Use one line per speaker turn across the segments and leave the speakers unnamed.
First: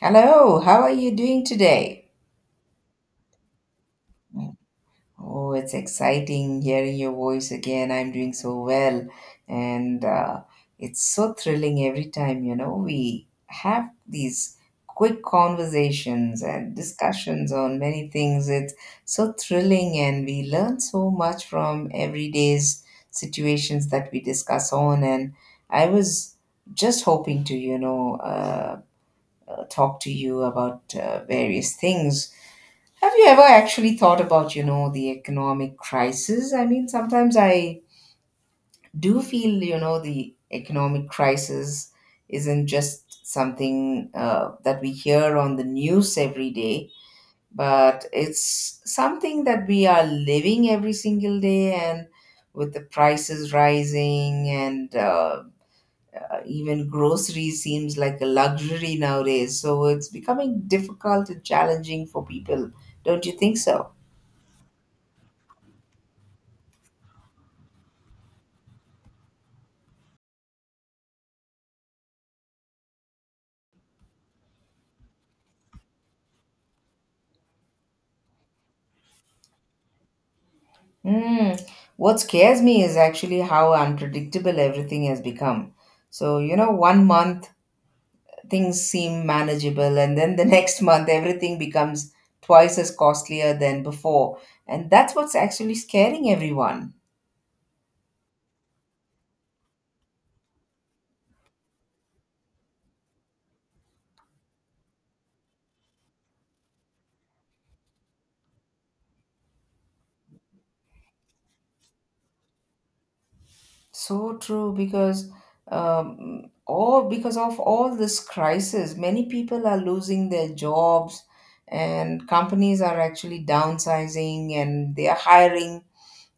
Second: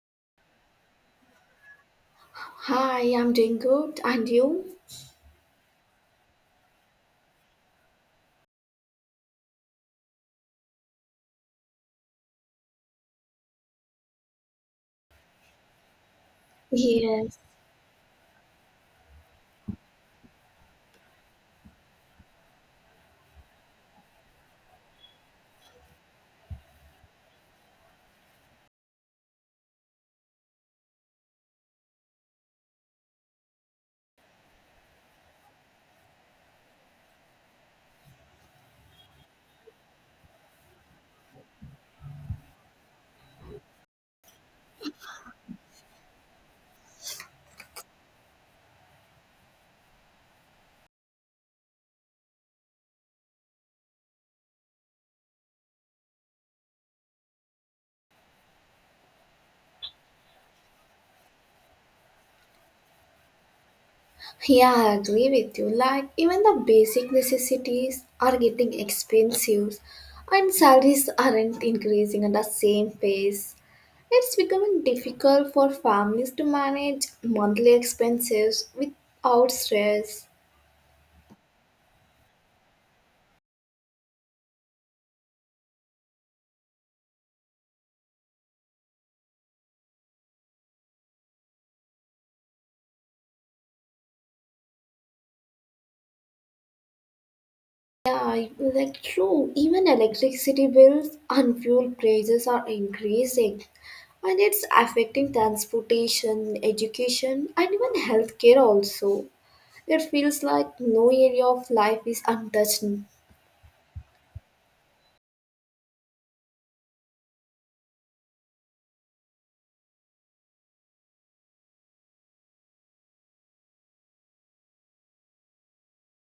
Hello, how are you doing today?
Hi, I'm doing good. And you?
Oh, it's exciting hearing your voice again. I'm doing so well, and it's so thrilling every time, we have these quick conversations and
Yes.
discussions on many things. It's so thrilling, and we learn so much from everyday's situations that we discuss on. And I was just hoping to, talk to you about various things. Have you ever actually thought about, the economic crisis? I mean, sometimes I do feel, the economic crisis isn't just something that we hear on the news every day, but it's something that we are living every single day, and with the prices rising and even groceries seems like a luxury nowadays. So it's becoming difficult and challenging for people. Don't you think so?
Yeah, I agree with you. Like, even the basic necessities are getting expensive, and salaries aren't increasing at the same pace. It's becoming difficult for families to manage monthly expenses without stress.
Mm. What scares me is actually how unpredictable everything has become. So, one month things seem manageable, and then the next month everything becomes twice as costlier than before. And that's what's actually scaring everyone.
Yeah, like true. Even electricity bills and fuel prices are increasing, and it's affecting transportation, education, and even healthcare also. It feels like no area of life is untouched.
So true, because all because of all this crisis, many people are losing their jobs, and companies are actually downsizing, and they are hiring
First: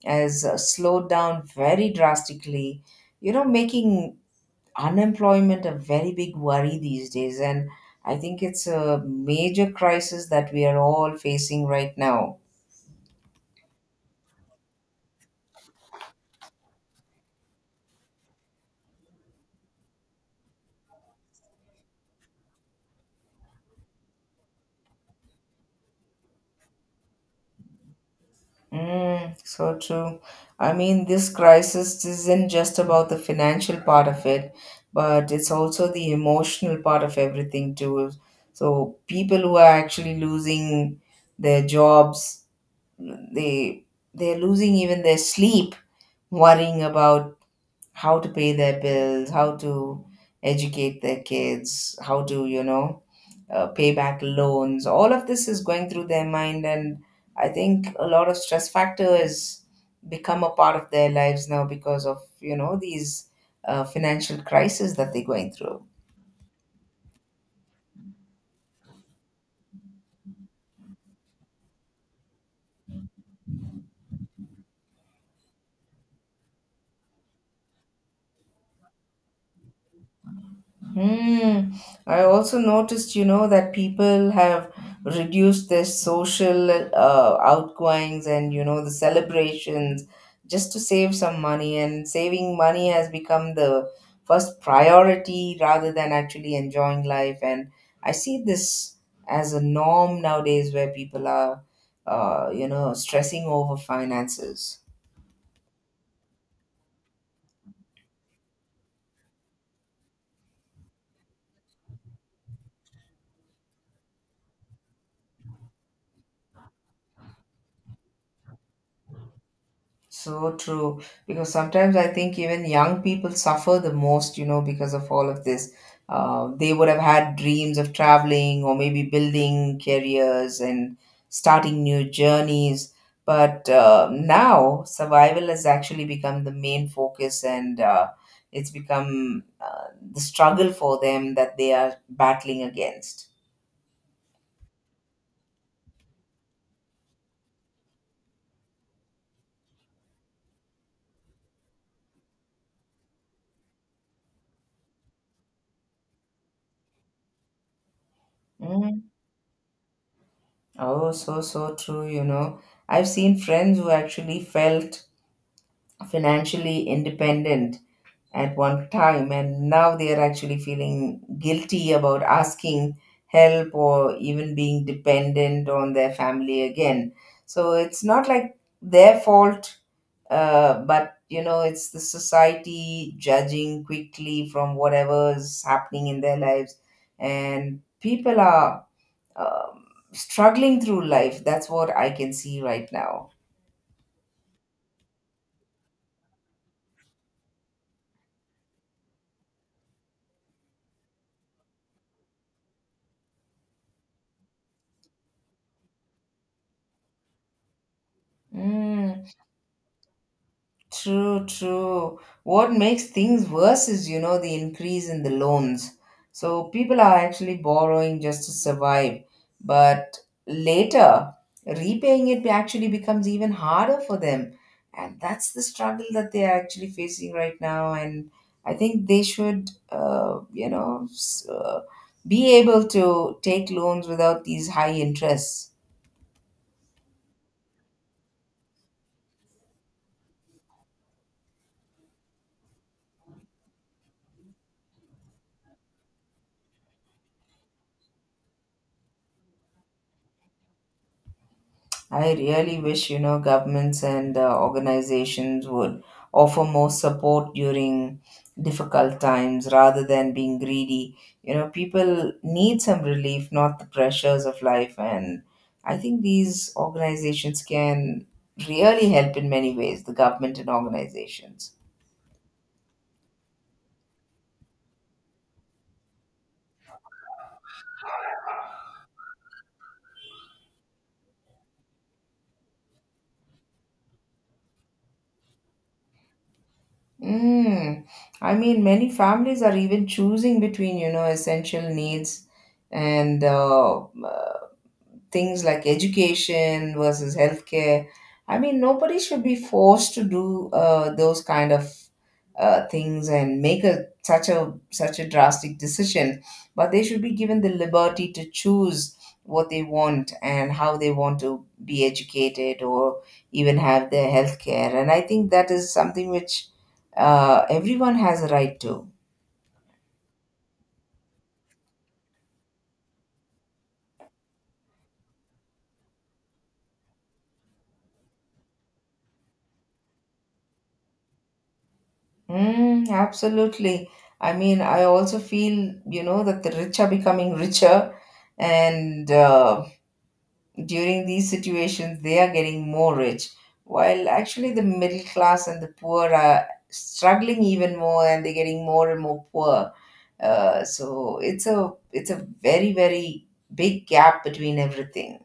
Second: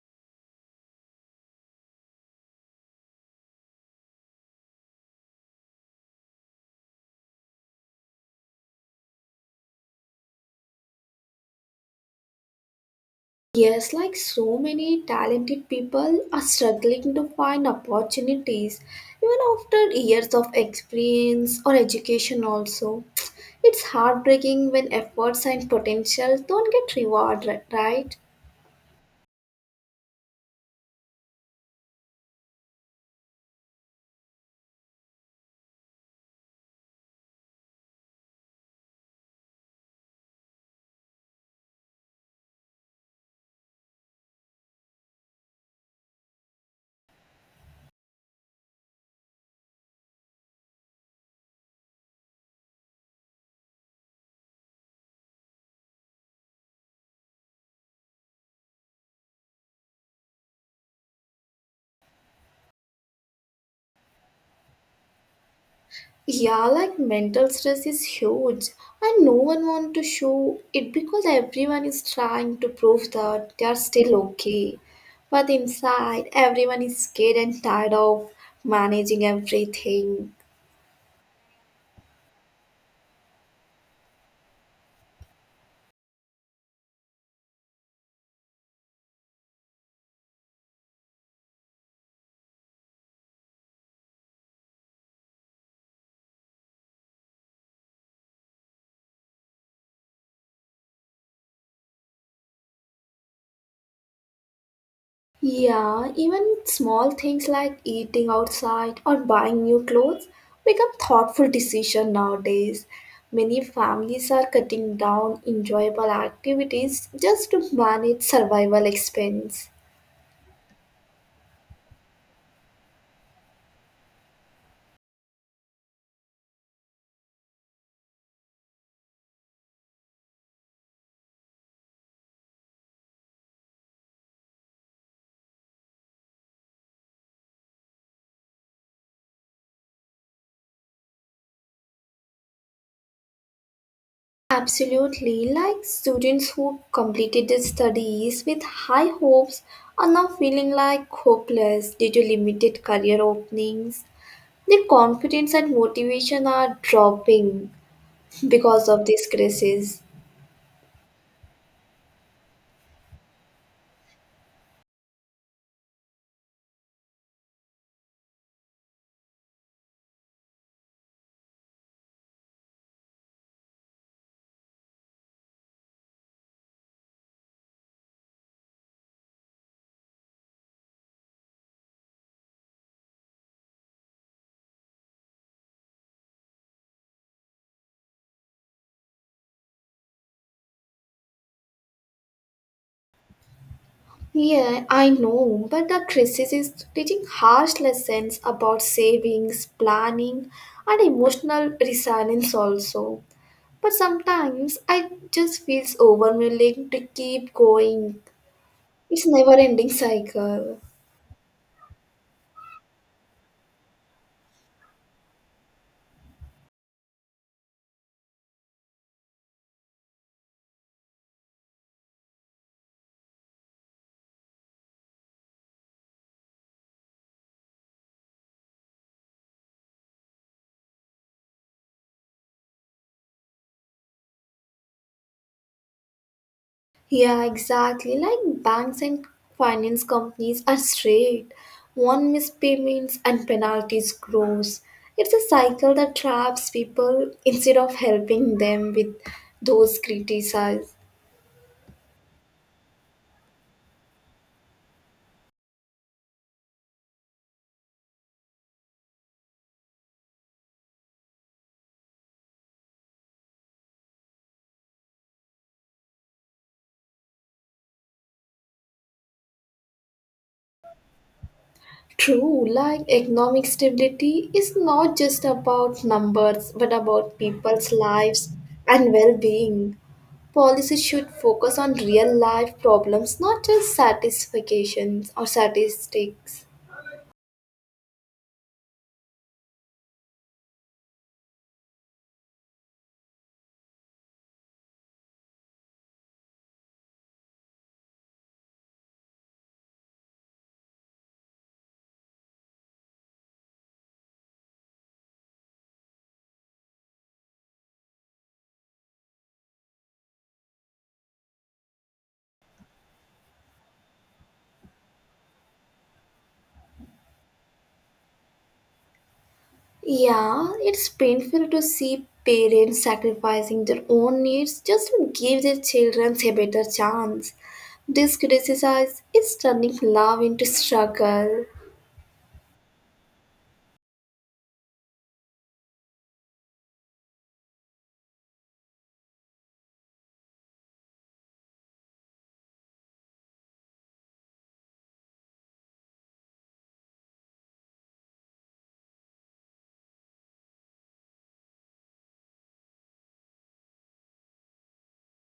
has slowed down very drastically, making unemployment a very big worry these days. And I think it's a major crisis that we are all facing right now.
Yes, like so many talented people are struggling to find opportunities, even after years of experience or education also. It's heartbreaking when efforts and potential don't get rewarded, right?
Mm, so true. I mean, this crisis isn't just about the financial part of it, but it's also the emotional part of everything, too. So, people who are actually losing their jobs, they they're losing even their sleep worrying about how to pay their bills, how to educate their kids, how to, pay back loans. All of this is going through their mind, and I think a lot of stress factor has become a part of their lives now because of, these financial crises that they're going through.
Yeah, like mental stress is huge, and no one wants to show it because everyone is trying to prove that they are still okay. But inside, everyone is scared and tired of managing everything.
Hmm. I also noticed, that people have reduced their social outgoings and, the celebrations just to save some money. And saving money has become the first priority rather than actually enjoying life. And I see this as a norm nowadays where people are, stressing over finances.
Yeah, even small things like eating outside or buying new clothes become thoughtful decision nowadays. Many families are cutting down enjoyable activities just to manage survival expense.
So true. Because sometimes I think even young people suffer the most, because of all of this. They would have had dreams of traveling or maybe building careers and starting new journeys. But now survival has actually become the main focus, and it's become the struggle for them that they are battling against.
Absolutely, like students who completed their studies with high hopes are now feeling like hopeless due to limited career openings. Their confidence and motivation are dropping because
Mm.
of these crises.
Oh, so, so true. I've seen friends who actually felt financially independent at one time, and now they are actually feeling guilty about asking help or even being dependent on their family again. So it's not like their fault, but it's the society judging quickly from whatever is happening in their lives, and people are um struggling through life. That's what I can see right now.
Yeah, I know, but the crisis is teaching harsh lessons about savings, planning, and emotional resilience also. But sometimes I just feels overwhelming to keep going.
Mm.
It's never-ending cycle.
True, true. What makes things worse is, the increase in the loans. So people are actually borrowing just to survive, but later repaying it actually becomes even harder for them. And that's the struggle that they are actually facing right now. And I think they should, be able to take loans without these high interests.
Yeah, exactly. Like banks and finance companies are straight. One missed payments and penalties grows. It's a cycle that traps people instead of helping them with those criticized.
I really wish, governments and organizations would offer more support during difficult times rather than being greedy. You know, people need some relief, not the pressures of life. And I think these organizations can really help in many ways, the government and organizations.
True, like economic stability is not just about numbers but about people's lives and well being. Policies should focus on real life problems, not just satisfactions or statistics.
Mm. I mean, many families are even choosing between, essential needs and things like education versus healthcare. I mean, nobody should be forced to do those kind of things and make a such a drastic decision, but they should be given the liberty to choose what they want and how they want to be educated or even have their health care. And I think that is something which everyone has a right to.
Yeah, it's painful to see parents sacrificing their own needs just to give their children a better chance. This criticism is turning love into struggle.
Mm, absolutely. I mean, I also feel, that the rich are becoming richer, and during these situations, they are getting more rich, while actually the middle class and the poor are struggling even more, and they're getting more and more poor. So it's a very, very big gap between everything.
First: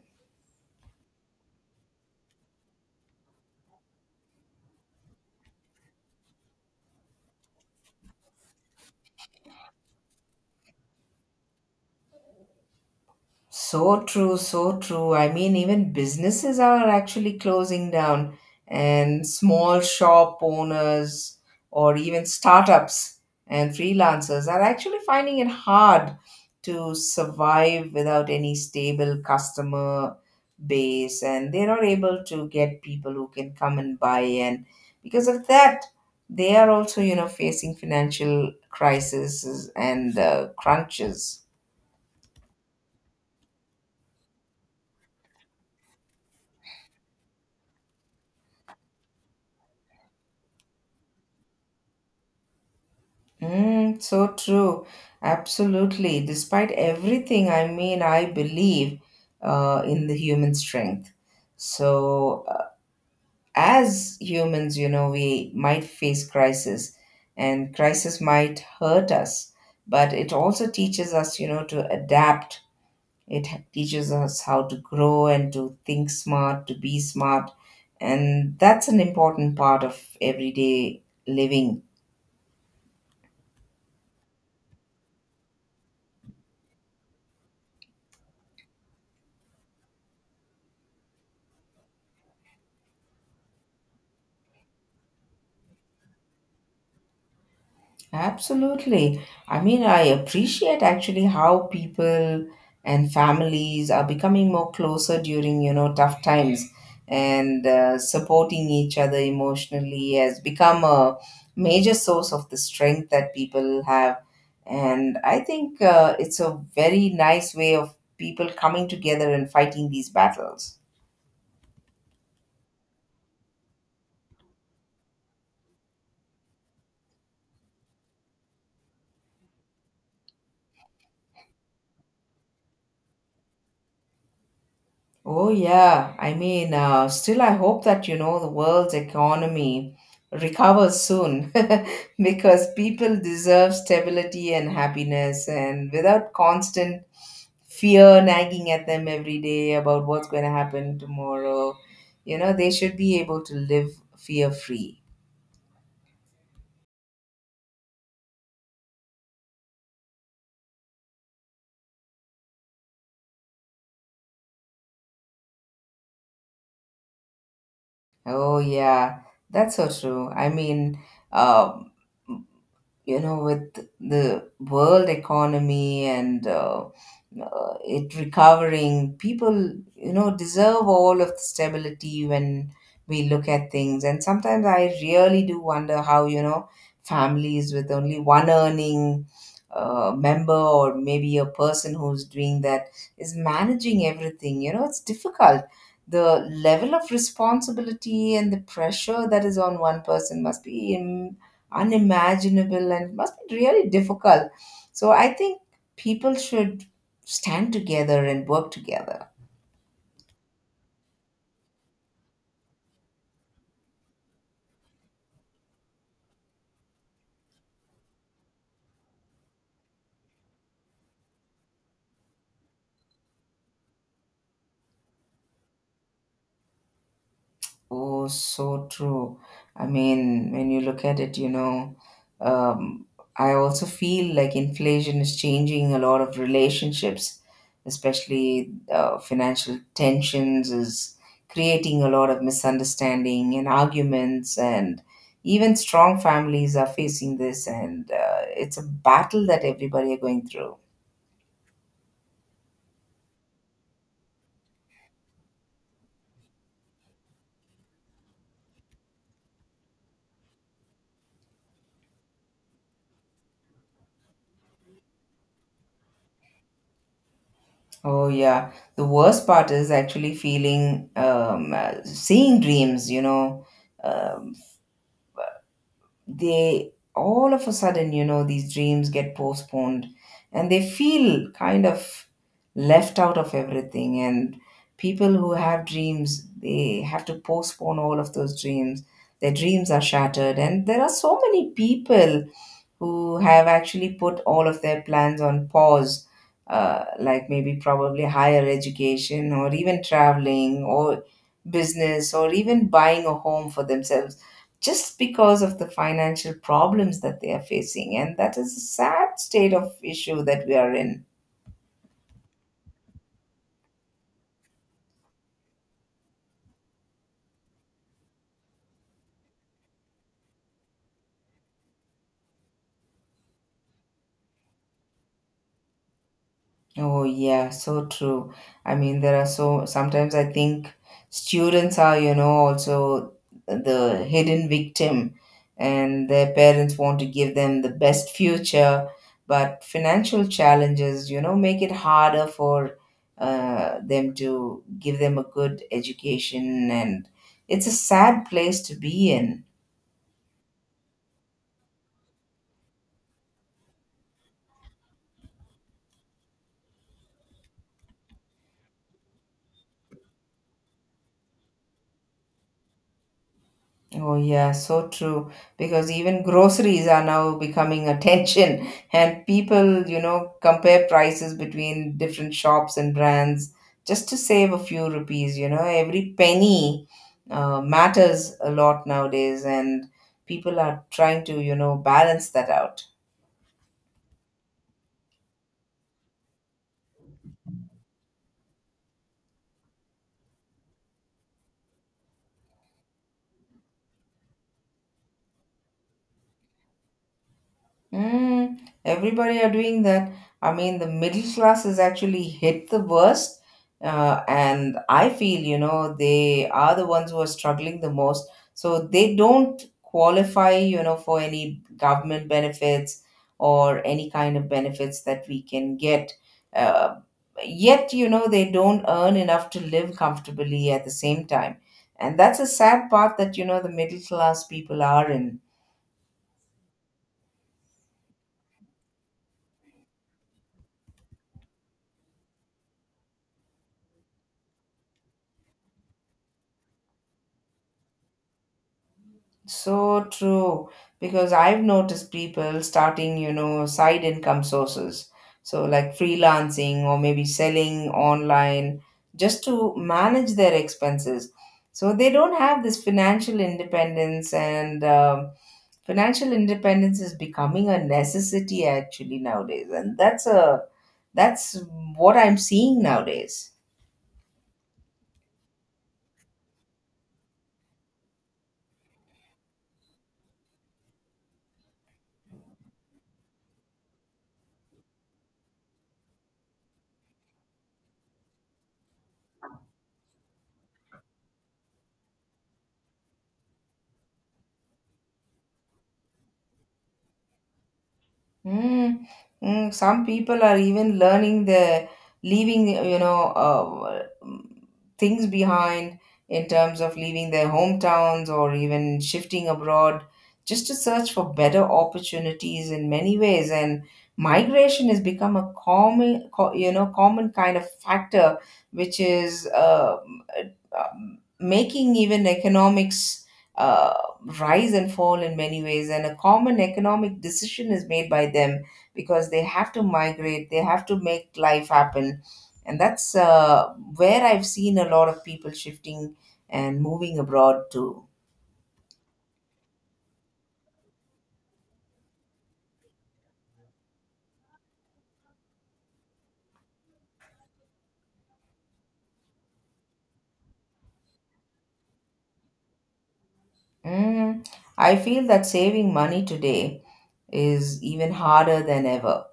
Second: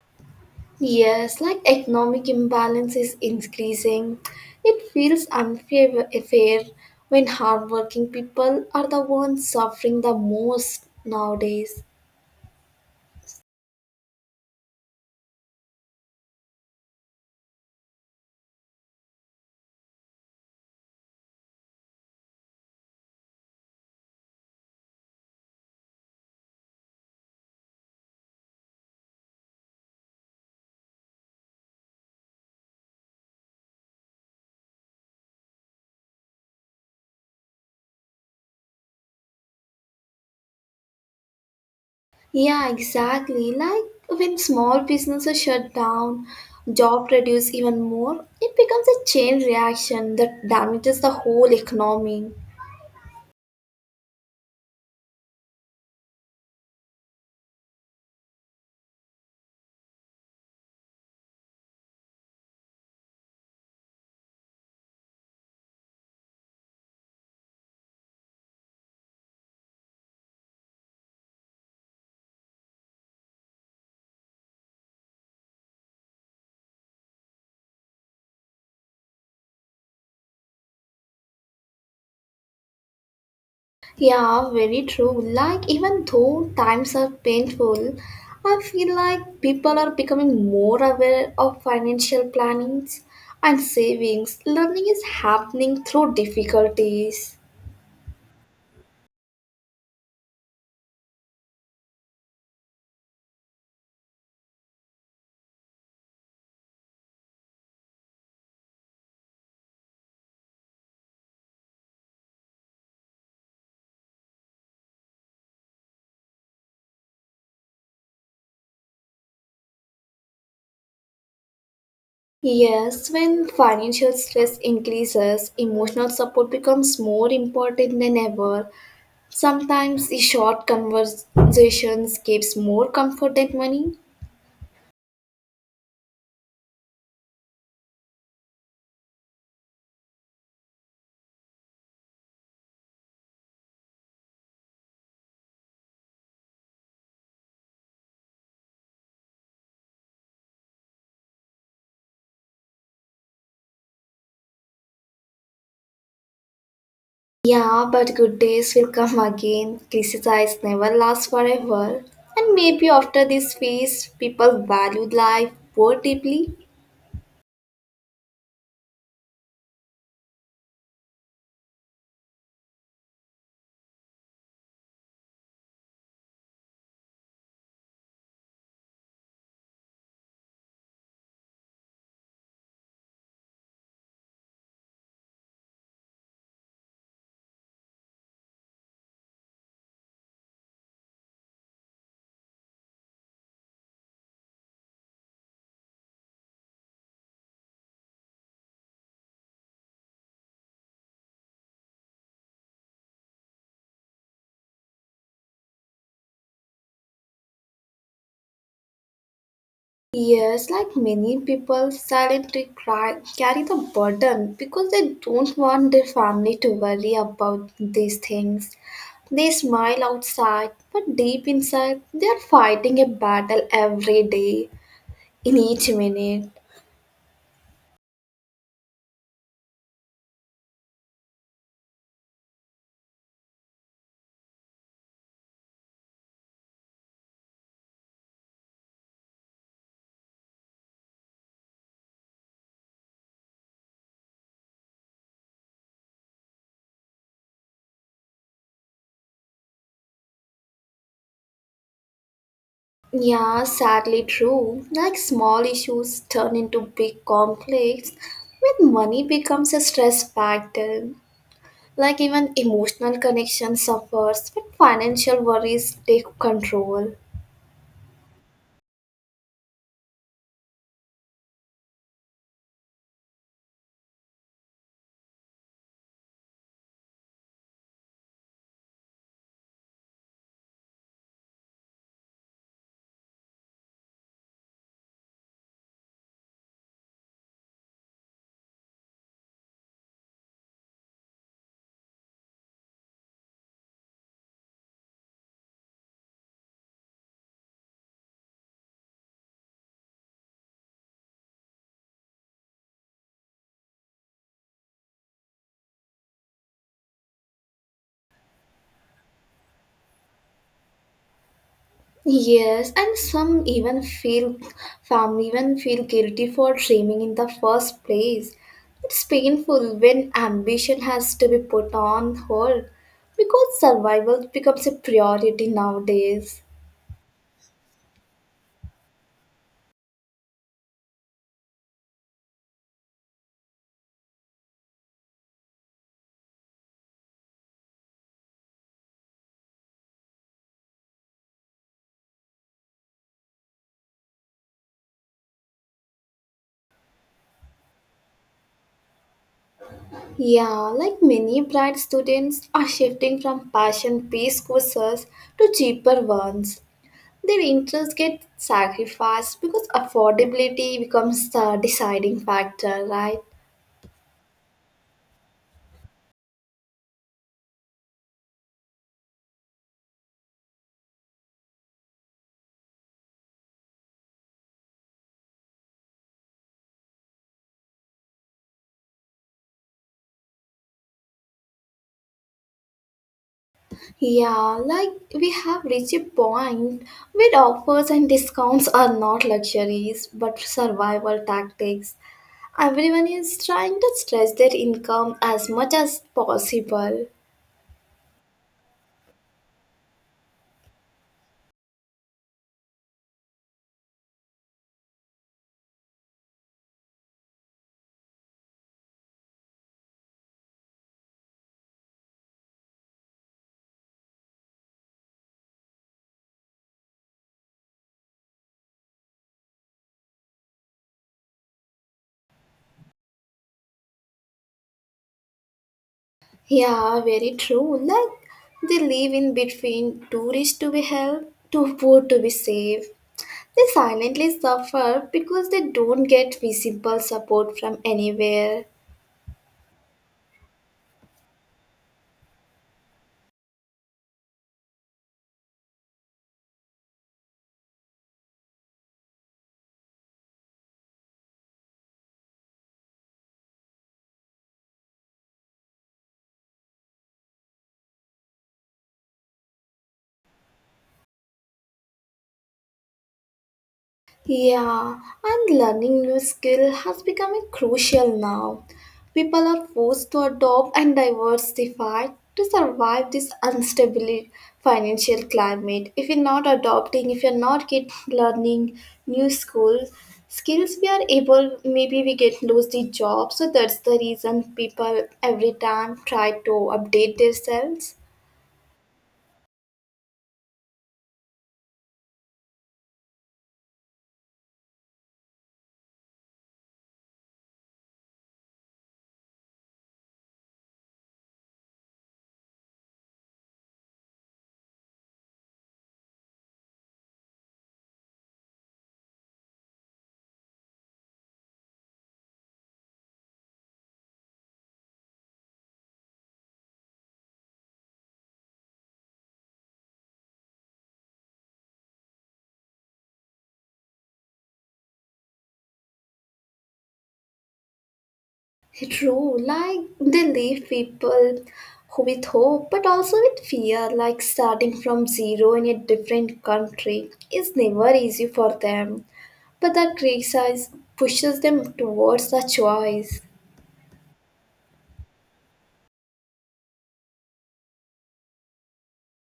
Yes, like economic imbalance is increasing. It feels unfair fair when hardworking people are the ones suffering the most nowadays.
So true, so true. I mean, even businesses are actually closing down, and small shop owners or even startups and freelancers are actually finding it hard to survive without any stable customer base, and they're not able to get people who can come and buy. And because of that, they are also, facing financial crises and crunches.
Yeah, exactly. Like when small businesses shut down, job reduce even more, it becomes a chain reaction that damages the whole economy.
Mm, so true. Absolutely. Despite everything, I mean, I believe in the human strength. So, as humans, we might face crisis, and crisis might hurt us, but it also teaches us, to adapt. It teaches us how to grow and to think smart, to be smart. And that's an important part of everyday living.
Yeah, very true. Like, even though times are painful, I feel like people are becoming more aware of financial plannings and savings. Learning is happening through difficulties.
Absolutely. I mean, I appreciate actually how people and families are becoming more closer during, tough times, and supporting each other emotionally has become a major source of the strength that people have. And I think it's a very nice way of people coming together and fighting these battles.
Yes, when financial stress increases, emotional support becomes more important than ever. Sometimes the short conversations gives more comfort than money.
Oh, yeah. I mean, still, I hope that, the world's economy recovers soon because people deserve stability and happiness and without constant fear nagging at them every day about what's going to happen tomorrow. You know, they should be able to live fear free.
Yeah, but good days will come again. Crisis never lasts forever. And maybe after this phase, people valued life more deeply.
Oh, yeah. That's so true. I mean, uh, with the world economy and it recovering, people deserve all of the stability. When we look at things, and sometimes I really do wonder how, families with only one earning member, or maybe a person who's doing that, is managing everything. You know, it's difficult. The level of responsibility and the pressure that is on one person must be unimaginable, and it must be really difficult. So I think people should stand together and work together.
Yes, like many people, silently cry, carry the burden because they don't want their family to worry about these things. They smile outside, but deep inside, they are fighting a battle every day, in each minute.
Oh, so true. I mean, when you look at it, um, I also feel like inflation is changing a lot of relationships, especially financial tensions is creating a lot of misunderstanding and arguments, and even strong families are facing this, and it's a battle that everybody are going through.
Yeah, sadly true. Like small issues turn into big conflicts when money becomes a stress factor. Like even emotional connection suffers when financial worries take control.
Oh yeah, the worst part is actually feeling, seeing dreams. Um they all of a sudden, these dreams get postponed, and they feel kind of left out of everything. And people who have dreams, they have to postpone all of those dreams. Their dreams are shattered, and there are so many people who have actually put all of their plans on pause, like maybe probably higher education or even traveling or business or even buying a home for themselves, just because of the financial problems that they are facing. And that is a sad state of issue that we are in.
Yes, and some even feel family even feel guilty for dreaming in the first place. It's painful when ambition has to be put on hold because survival becomes a priority nowadays.
Oh yeah, so true. I mean, there are so sometimes I think students are, also the hidden victim, and their parents want to give them the best future, but financial challenges, make it harder for them to give them a good education, and it's a sad place to be in.
Yeah, like many bright students are shifting from passion based courses to cheaper ones. Their interests get sacrificed because affordability becomes the deciding factor, right?
Oh, yeah, so true. Because even groceries are now becoming a tension, and people, compare prices between different shops and brands just to save a few rupees. You know, every penny matters a lot nowadays, and people are trying to, balance that out.
Yeah, like we have reached a point where offers and discounts are not luxuries but survival tactics. Everyone is trying to stretch their income as much as possible.
Mm, everybody are doing that. I mean, the middle class is actually hit the worst. And I feel, they are the ones who are struggling the most. So they don't qualify, for any government benefits or any kind of benefits that we can get. Uh, yet, they don't earn enough to live comfortably at the same time. And that's a sad part that, the middle class people are in.
Yeah, very true. Like they live in between too rich to be helped, too poor to be saved. They silently suffer because they don't get visible support from anywhere.
So true, because I've noticed people starting, side income sources. So, like freelancing or maybe selling online just to manage their expenses. So, they don't have this financial independence, and financial independence is becoming a necessity actually nowadays. And that's what I'm seeing nowadays.
Yeah, and learning new skill has become crucial now. People are forced to adopt and diversify to survive this unstable financial climate. If you're not adopting, if you're not get learning new schools skills, we are able maybe we get lose the job, so that's the reason people every time try to update themselves.
Mm, mm, some people are even learning the leaving, things behind in terms of leaving their hometowns or even shifting abroad just to search for better opportunities in many ways. And migration has become a common, common kind of factor, which is making even economics uh, rise and fall in many ways, and a common economic decision is made by them because they have to migrate, they have to make life happen. And that's where I've seen a lot of people shifting and moving abroad too.
True, like they leave people with hope but also with fear, like starting from zero in a different country is never easy for them. But that crisis pushes them towards the choice.
Mm, I feel that saving money today is even harder than ever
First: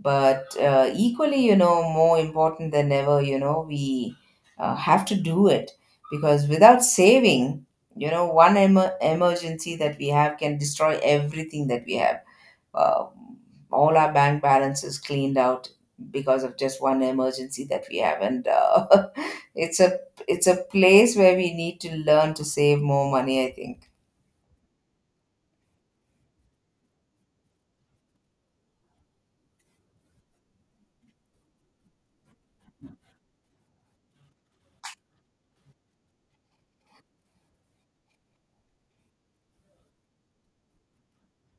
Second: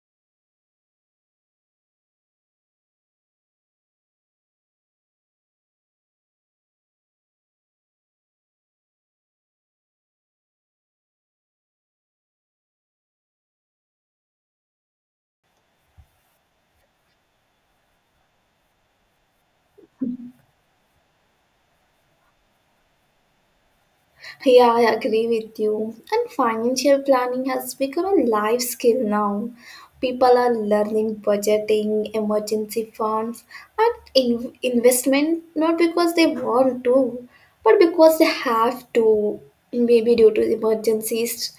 but equally, more important than ever. We have to do it, because without saving, you know, one emergency that we have can destroy everything that we have. uh, all our bank balances cleaned out because of just one emergency that we have. And it's a it's a place where we need to learn to save more money, I think.
Yeah, I agree with you. And financial planning has become a life skill now. People are learning budgeting, emergency funds, and investment, not because they want to, but because they have to, maybe due to emergencies.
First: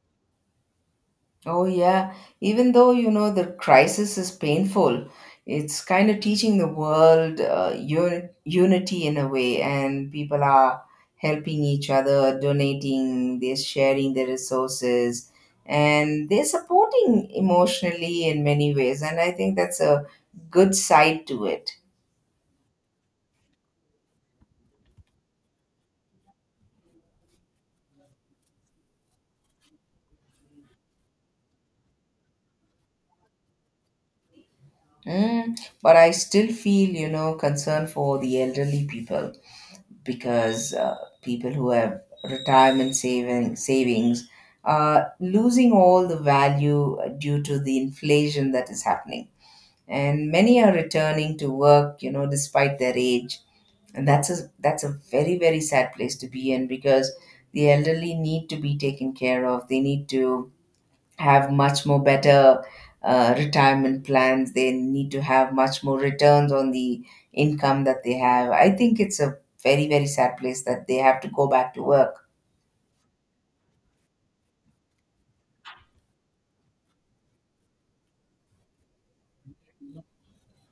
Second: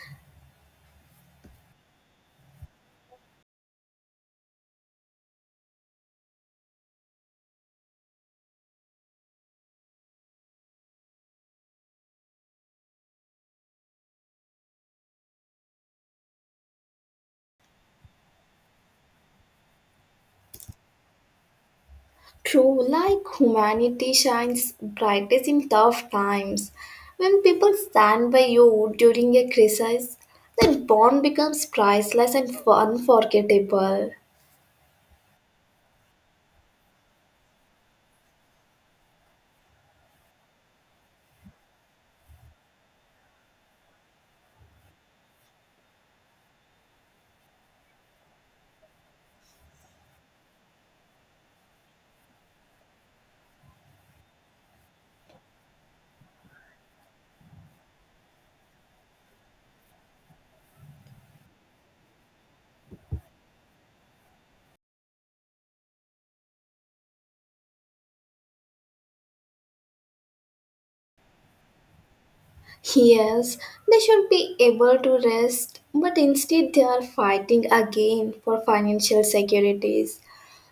Oh, yeah. Even though, you know, the crisis is painful, it's kind of teaching the world unity in a way, and people are helping each other, donating, they're sharing their resources, and they're supporting emotionally in many ways. And I think that's a good side to it.
True, like humanity shines brightest in tough times. When people stand by you during a crisis, that bond becomes priceless and unforgettable.
Mm, but I still feel, you know, concern for the elderly people, because people who have retirement saving savings are losing all the value due to the inflation that is happening, and many are returning to work, you know, despite their age. And that's a very, very sad place to be in, because the elderly need to be taken care of. They need to have much more better retirement plans. They need to have much more returns on the income that they have. I think it's a very, very sad place that they have to go back to work.
Yes, they should be able to rest, but instead they are fighting again for financial securities.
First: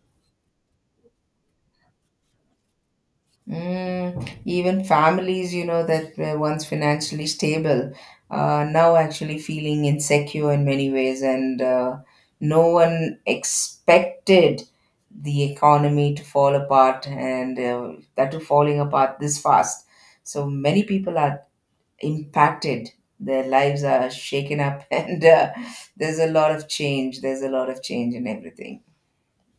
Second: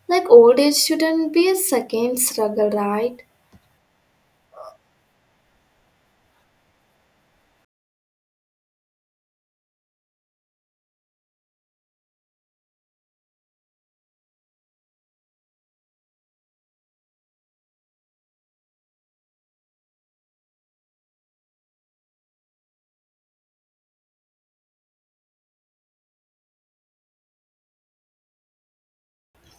Like old age shouldn't be a second struggle, right?
Mm, even families, you know, that were once financially stable, now actually feeling insecure in many ways. And no one expected the economy to fall apart, and that to falling apart this fast. So many people are impacted, their lives are shaken up, and there's a lot of change. There's a lot of change in everything.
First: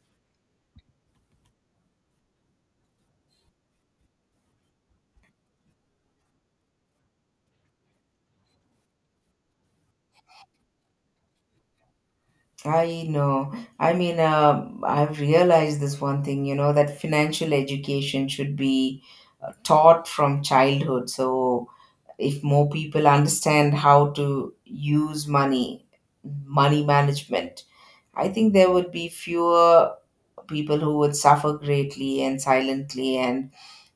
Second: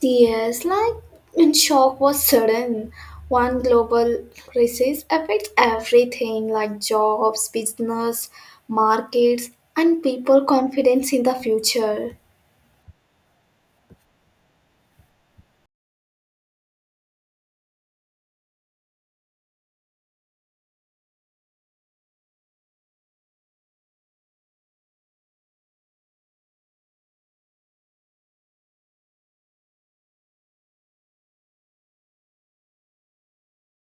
Yes, like in shock was sudden. One global crisis affects everything like jobs, business, markets, and people confidence in the future.
I know. I mean, I've realized this one thing, you know, that financial education should be taught from childhood. So if more people understand how to use money, money management, I think there would be fewer people who would suffer greatly and silently. And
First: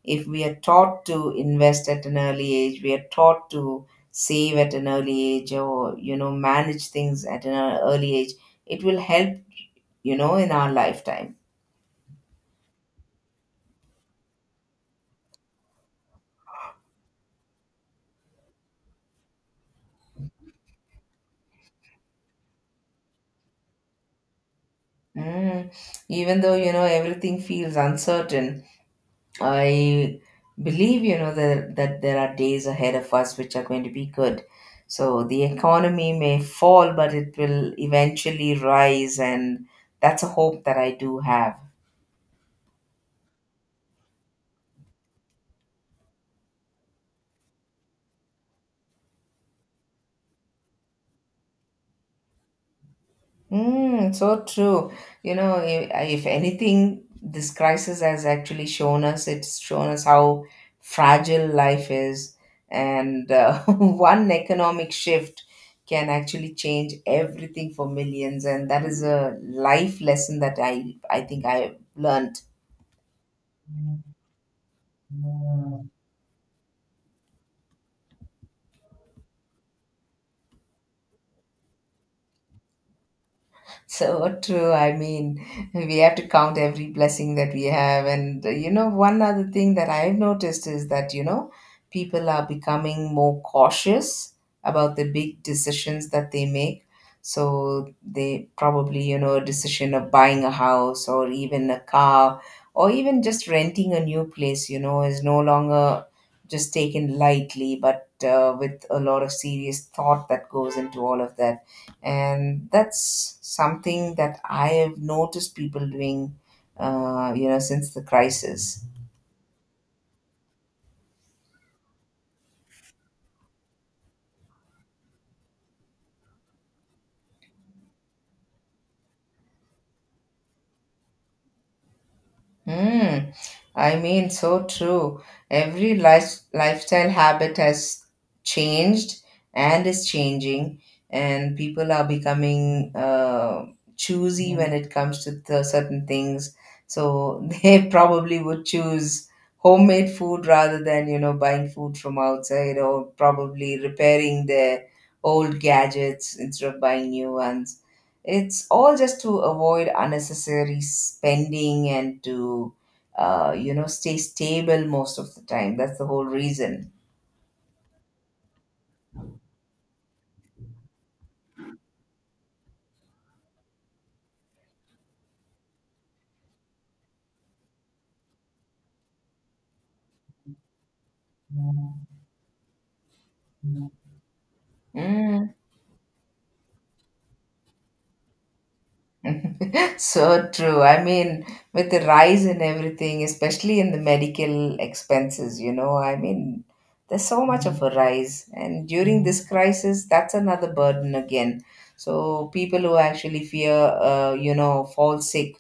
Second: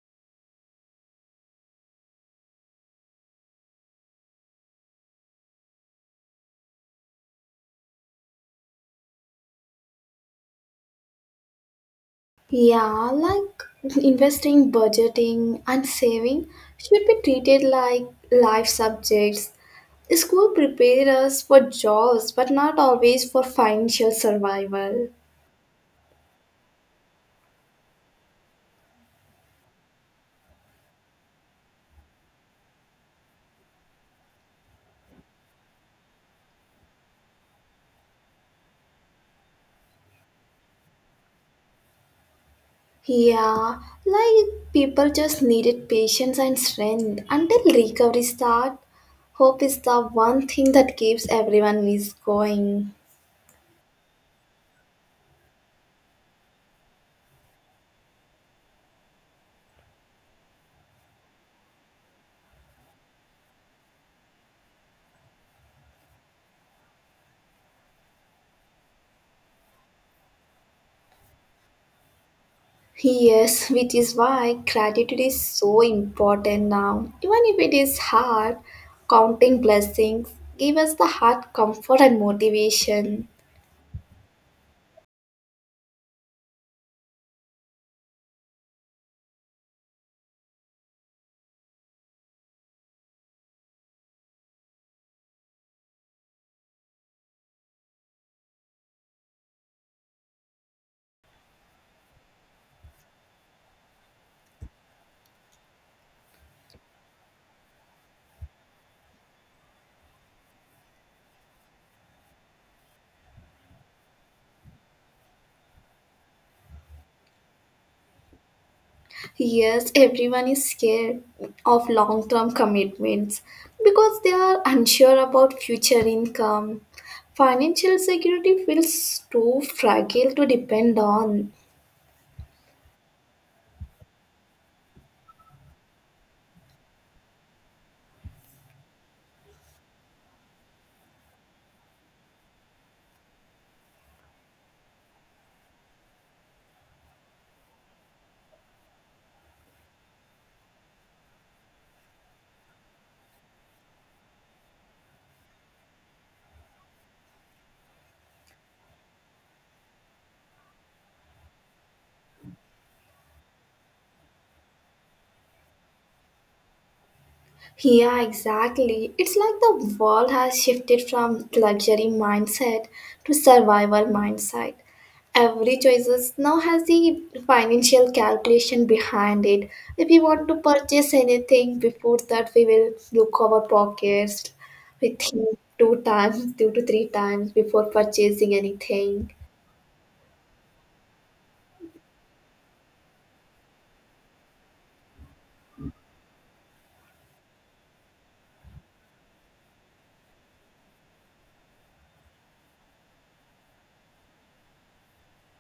if we are taught to invest at an early age, we are taught to save at an early age, or, you know, manage things at an early age, it will help, you know, in our lifetime.
Yeah, like investing, budgeting, and saving should be treated like life subjects. School prepares us for jobs, but not always for financial survival.
Mm. Even though, you know, everything feels uncertain, I believe, you know, that there are days ahead of us which are going to be good. So the economy may fall, but it will eventually rise. And that's a hope that I do have.
Yeah, like people just needed patience and strength until recovery start. Hope is the one thing that keeps everyone is going.
Mm, so true. You know, if anything, this crisis has actually shown us, how fragile life is. And one economic shift can actually change everything for millions. And that is a life lesson that I think I learned.
Yes, which is why gratitude is so important now. Even if it is hard, counting blessings give us the heart comfort and motivation.
So true. I mean, we have to count every blessing that we have. And, you know, one other thing that I've noticed is that, you know, people are becoming more cautious about the big decisions that they make. So they probably, you know, a decision of buying a house or even a car, or even just renting a new place, you know, is no longer just taken lightly, but with a lot of serious thought that goes into all of that. And that's something that I have noticed people doing, you know, since the crisis.
Yes, everyone is scared of long-term commitments because they are unsure about future income. Financial security feels too fragile to depend on.
Hmm. I mean, so true. Every lifestyle habit has changed and is changing, and people are becoming choosy when it comes to the certain things. So they probably would choose homemade food rather than, you know, buying food from outside, or probably repairing their old gadgets instead of buying new ones. It's all just to avoid unnecessary spending and to, you know, stay stable most of the time. That's the whole reason.
Yeah, exactly. It's like the world has shifted from luxury mindset to survival mindset. Every choices now has the financial calculation behind it. If we want to purchase anything, before that we will look our pockets. We
Mm.
think two times, two to three times before purchasing anything.
So true. I mean, with the rise in everything, especially in the medical expenses, you know, I mean, there's so much of a rise. And during this crisis, that's another burden again. So people who actually fear, you know, fall sick,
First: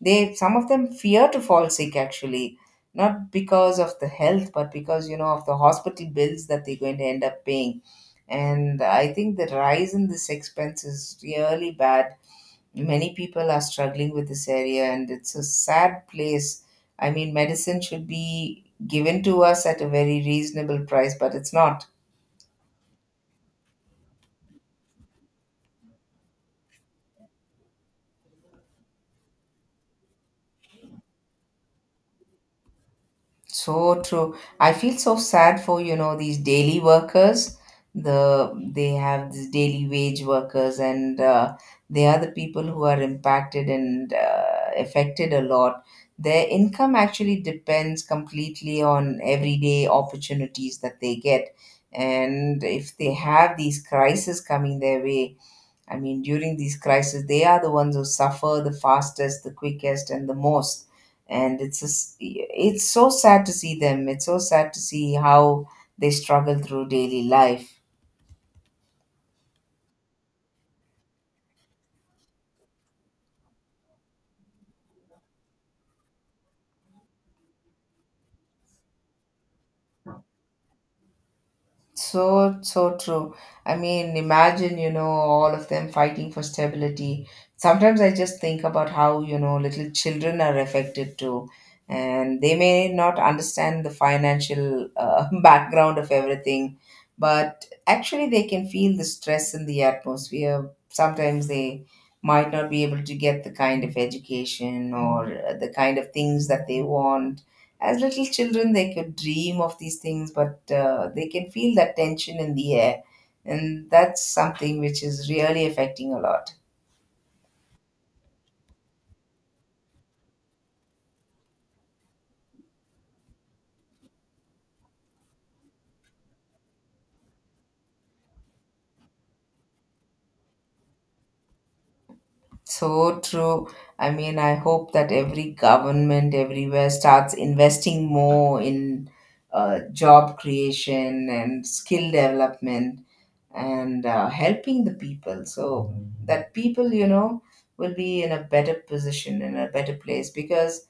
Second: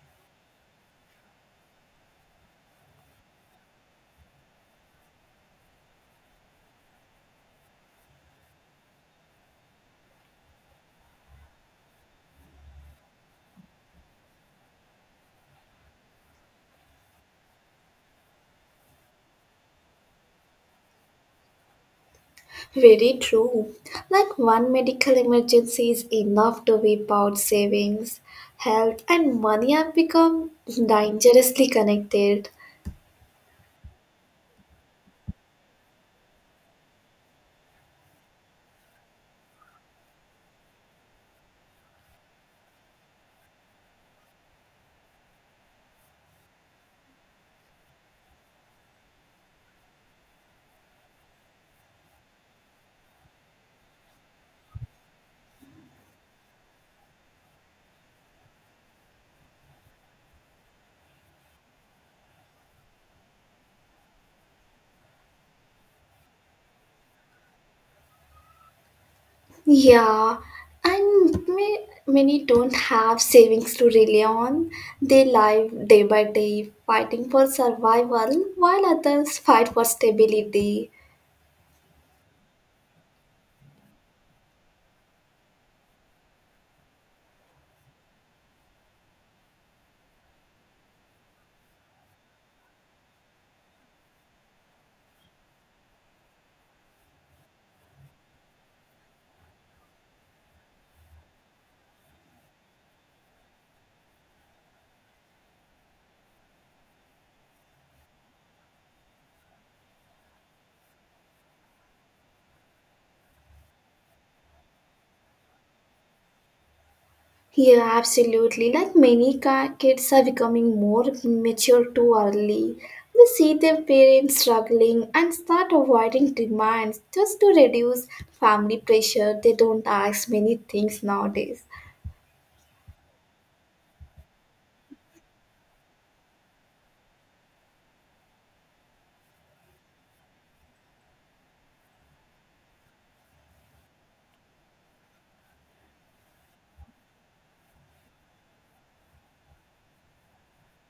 they some of them fear to fall sick actually, not because of the health, but because, you know, of the hospital bills that they're going to end up paying. And I think the rise in this expense is really bad. Many people are struggling with this area, and it's a sad place. I mean, medicine should be given to us at a very reasonable price, but it's not.
Very true. Like one medical emergency is enough to wipe out savings, health, and money have become dangerously connected.
So true. I feel so sad for, you know, these daily workers. They have these daily wage workers, and they are the people who are impacted and affected a lot. Their income actually depends completely on everyday opportunities that they get, and if they have these crises coming their way, I mean, during these crises, they are the ones who suffer the fastest, the quickest, and the most. And it's so sad to see them. It's so sad to see how they struggle through daily life.
Yeah, and many don't have savings to rely on. They live day by day, fighting for survival, while others fight for stability.
So, so true. I mean, imagine, you know, all of them fighting for stability. Sometimes I just think about how, you know, little children are affected too. And they may not understand the financial background of everything, but actually they can feel the stress in the atmosphere. Sometimes they might not be able to get the kind of education or the kind of things that they want. As little children, they could dream of these things, but they can feel that tension in the air. And that's something which is really affecting a lot.
Yeah, absolutely. Like many kids are becoming more mature too early. They see their parents struggling and start avoiding demands just to reduce family pressure. They don't ask many things nowadays.
So true. I mean, I hope that every government everywhere starts investing more in job creation and skill development, and helping the people, so that people, you know, will be in a better position, in a better place. Because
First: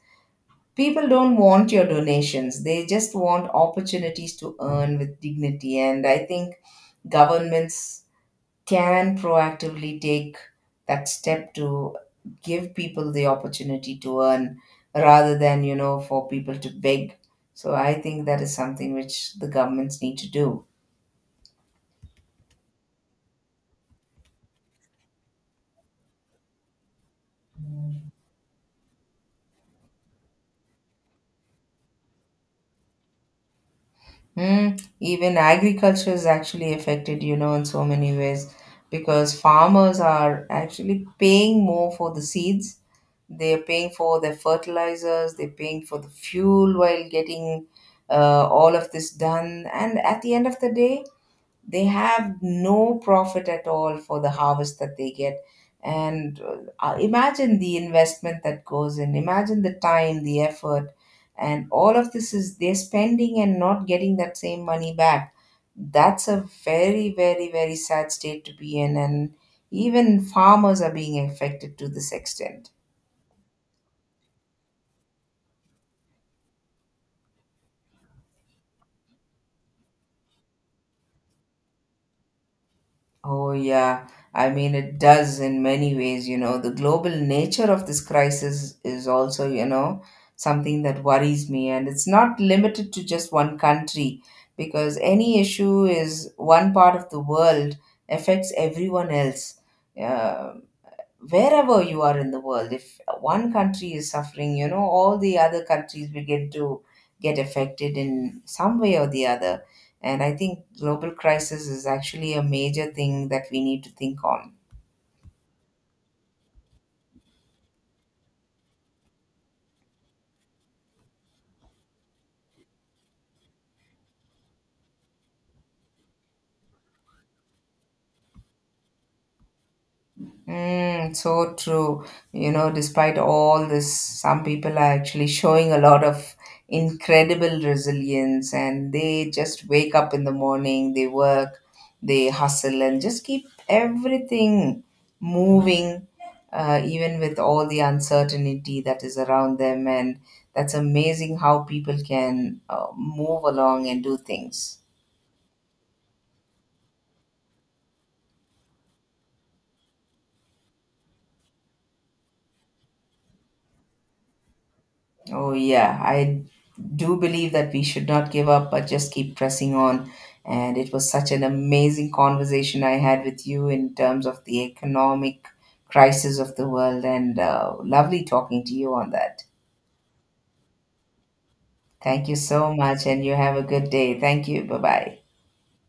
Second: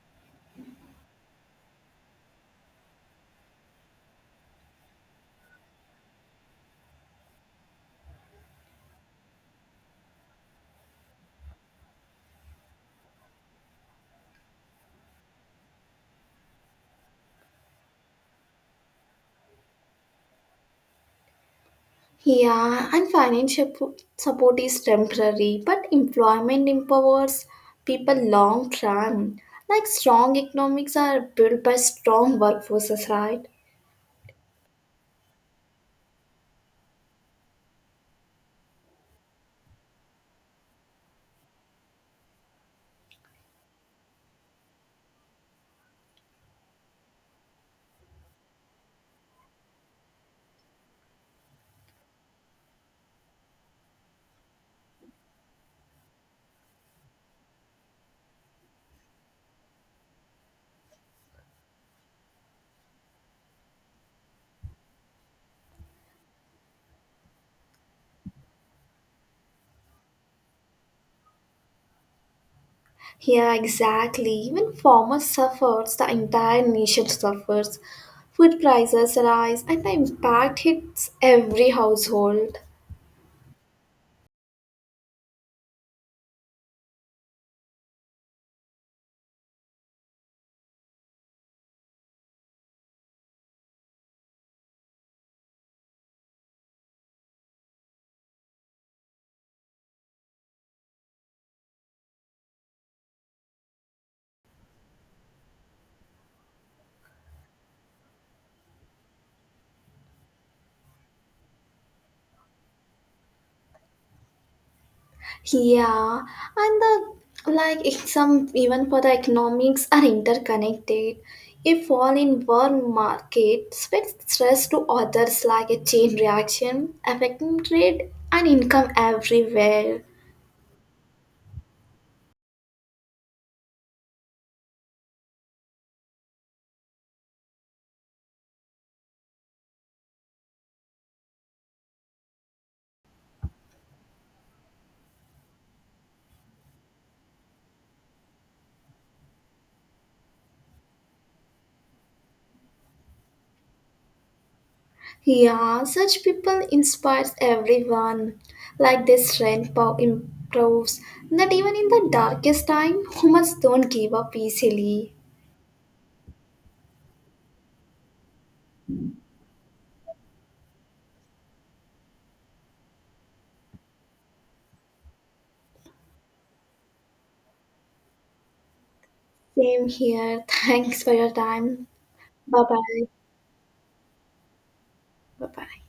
people don't want your donations. They just want opportunities to earn with dignity. And I think governments can proactively take that step to give people the opportunity to earn rather than, you know, for people to beg. So I think that is something which the governments need to do.
Yeah, and financial support is temporary, but employment empowers people long term. Like strong economics are built by strong workforces, right?
Mm, even agriculture is actually affected, you know, in so many ways, because farmers are actually paying more for the seeds. They're paying for their fertilizers, they're paying for the fuel while getting all of this done. And at the end of the day, they have no profit at all for the harvest that they get. And imagine the investment that goes in, imagine the time, the effort, and all of this is they're spending and not getting that same money back. That's a very, very, very sad state to be in. And even farmers are being affected to this extent.
Yeah, exactly. Even farmers suffers, the entire nation suffers. Food prices rise and the impact hits every household.
Oh, yeah. I mean, it does in many ways, you know. The global nature of this crisis is also, you know, something that worries me. And it's not limited to just one country, because any issue is one part of the world affects everyone else. Uh, Wherever you are in the world, if one country is suffering, you know, all the other countries begin to get affected in some way or the other. And I think global crisis is actually a major thing that we need to think on.
Yeah, and the like it's some even for the economics are interconnected. A fall in one market spreads stress to others like a chain reaction, affecting trade and income everywhere.
Mm, so true. You know, despite all this, some people are actually showing a lot of incredible resilience, and they just wake up in the morning, they work, they hustle, and just keep everything moving, even with all the uncertainty that is around them. And that's amazing how people can move along and do things.
Yeah, such people inspires everyone. Like this strength pow improves that even in the darkest time, humans don't give up easily.
Oh, yeah. I do believe that we should not give up, but just keep pressing on. And it was such an amazing conversation I had with you in terms of the economic crisis of the world. And lovely talking to you on that.
Same here. Thanks for your time.
Thank you
Bye
so much.
bye.
And you have a good day. Thank you. Bye bye.
Bye bye.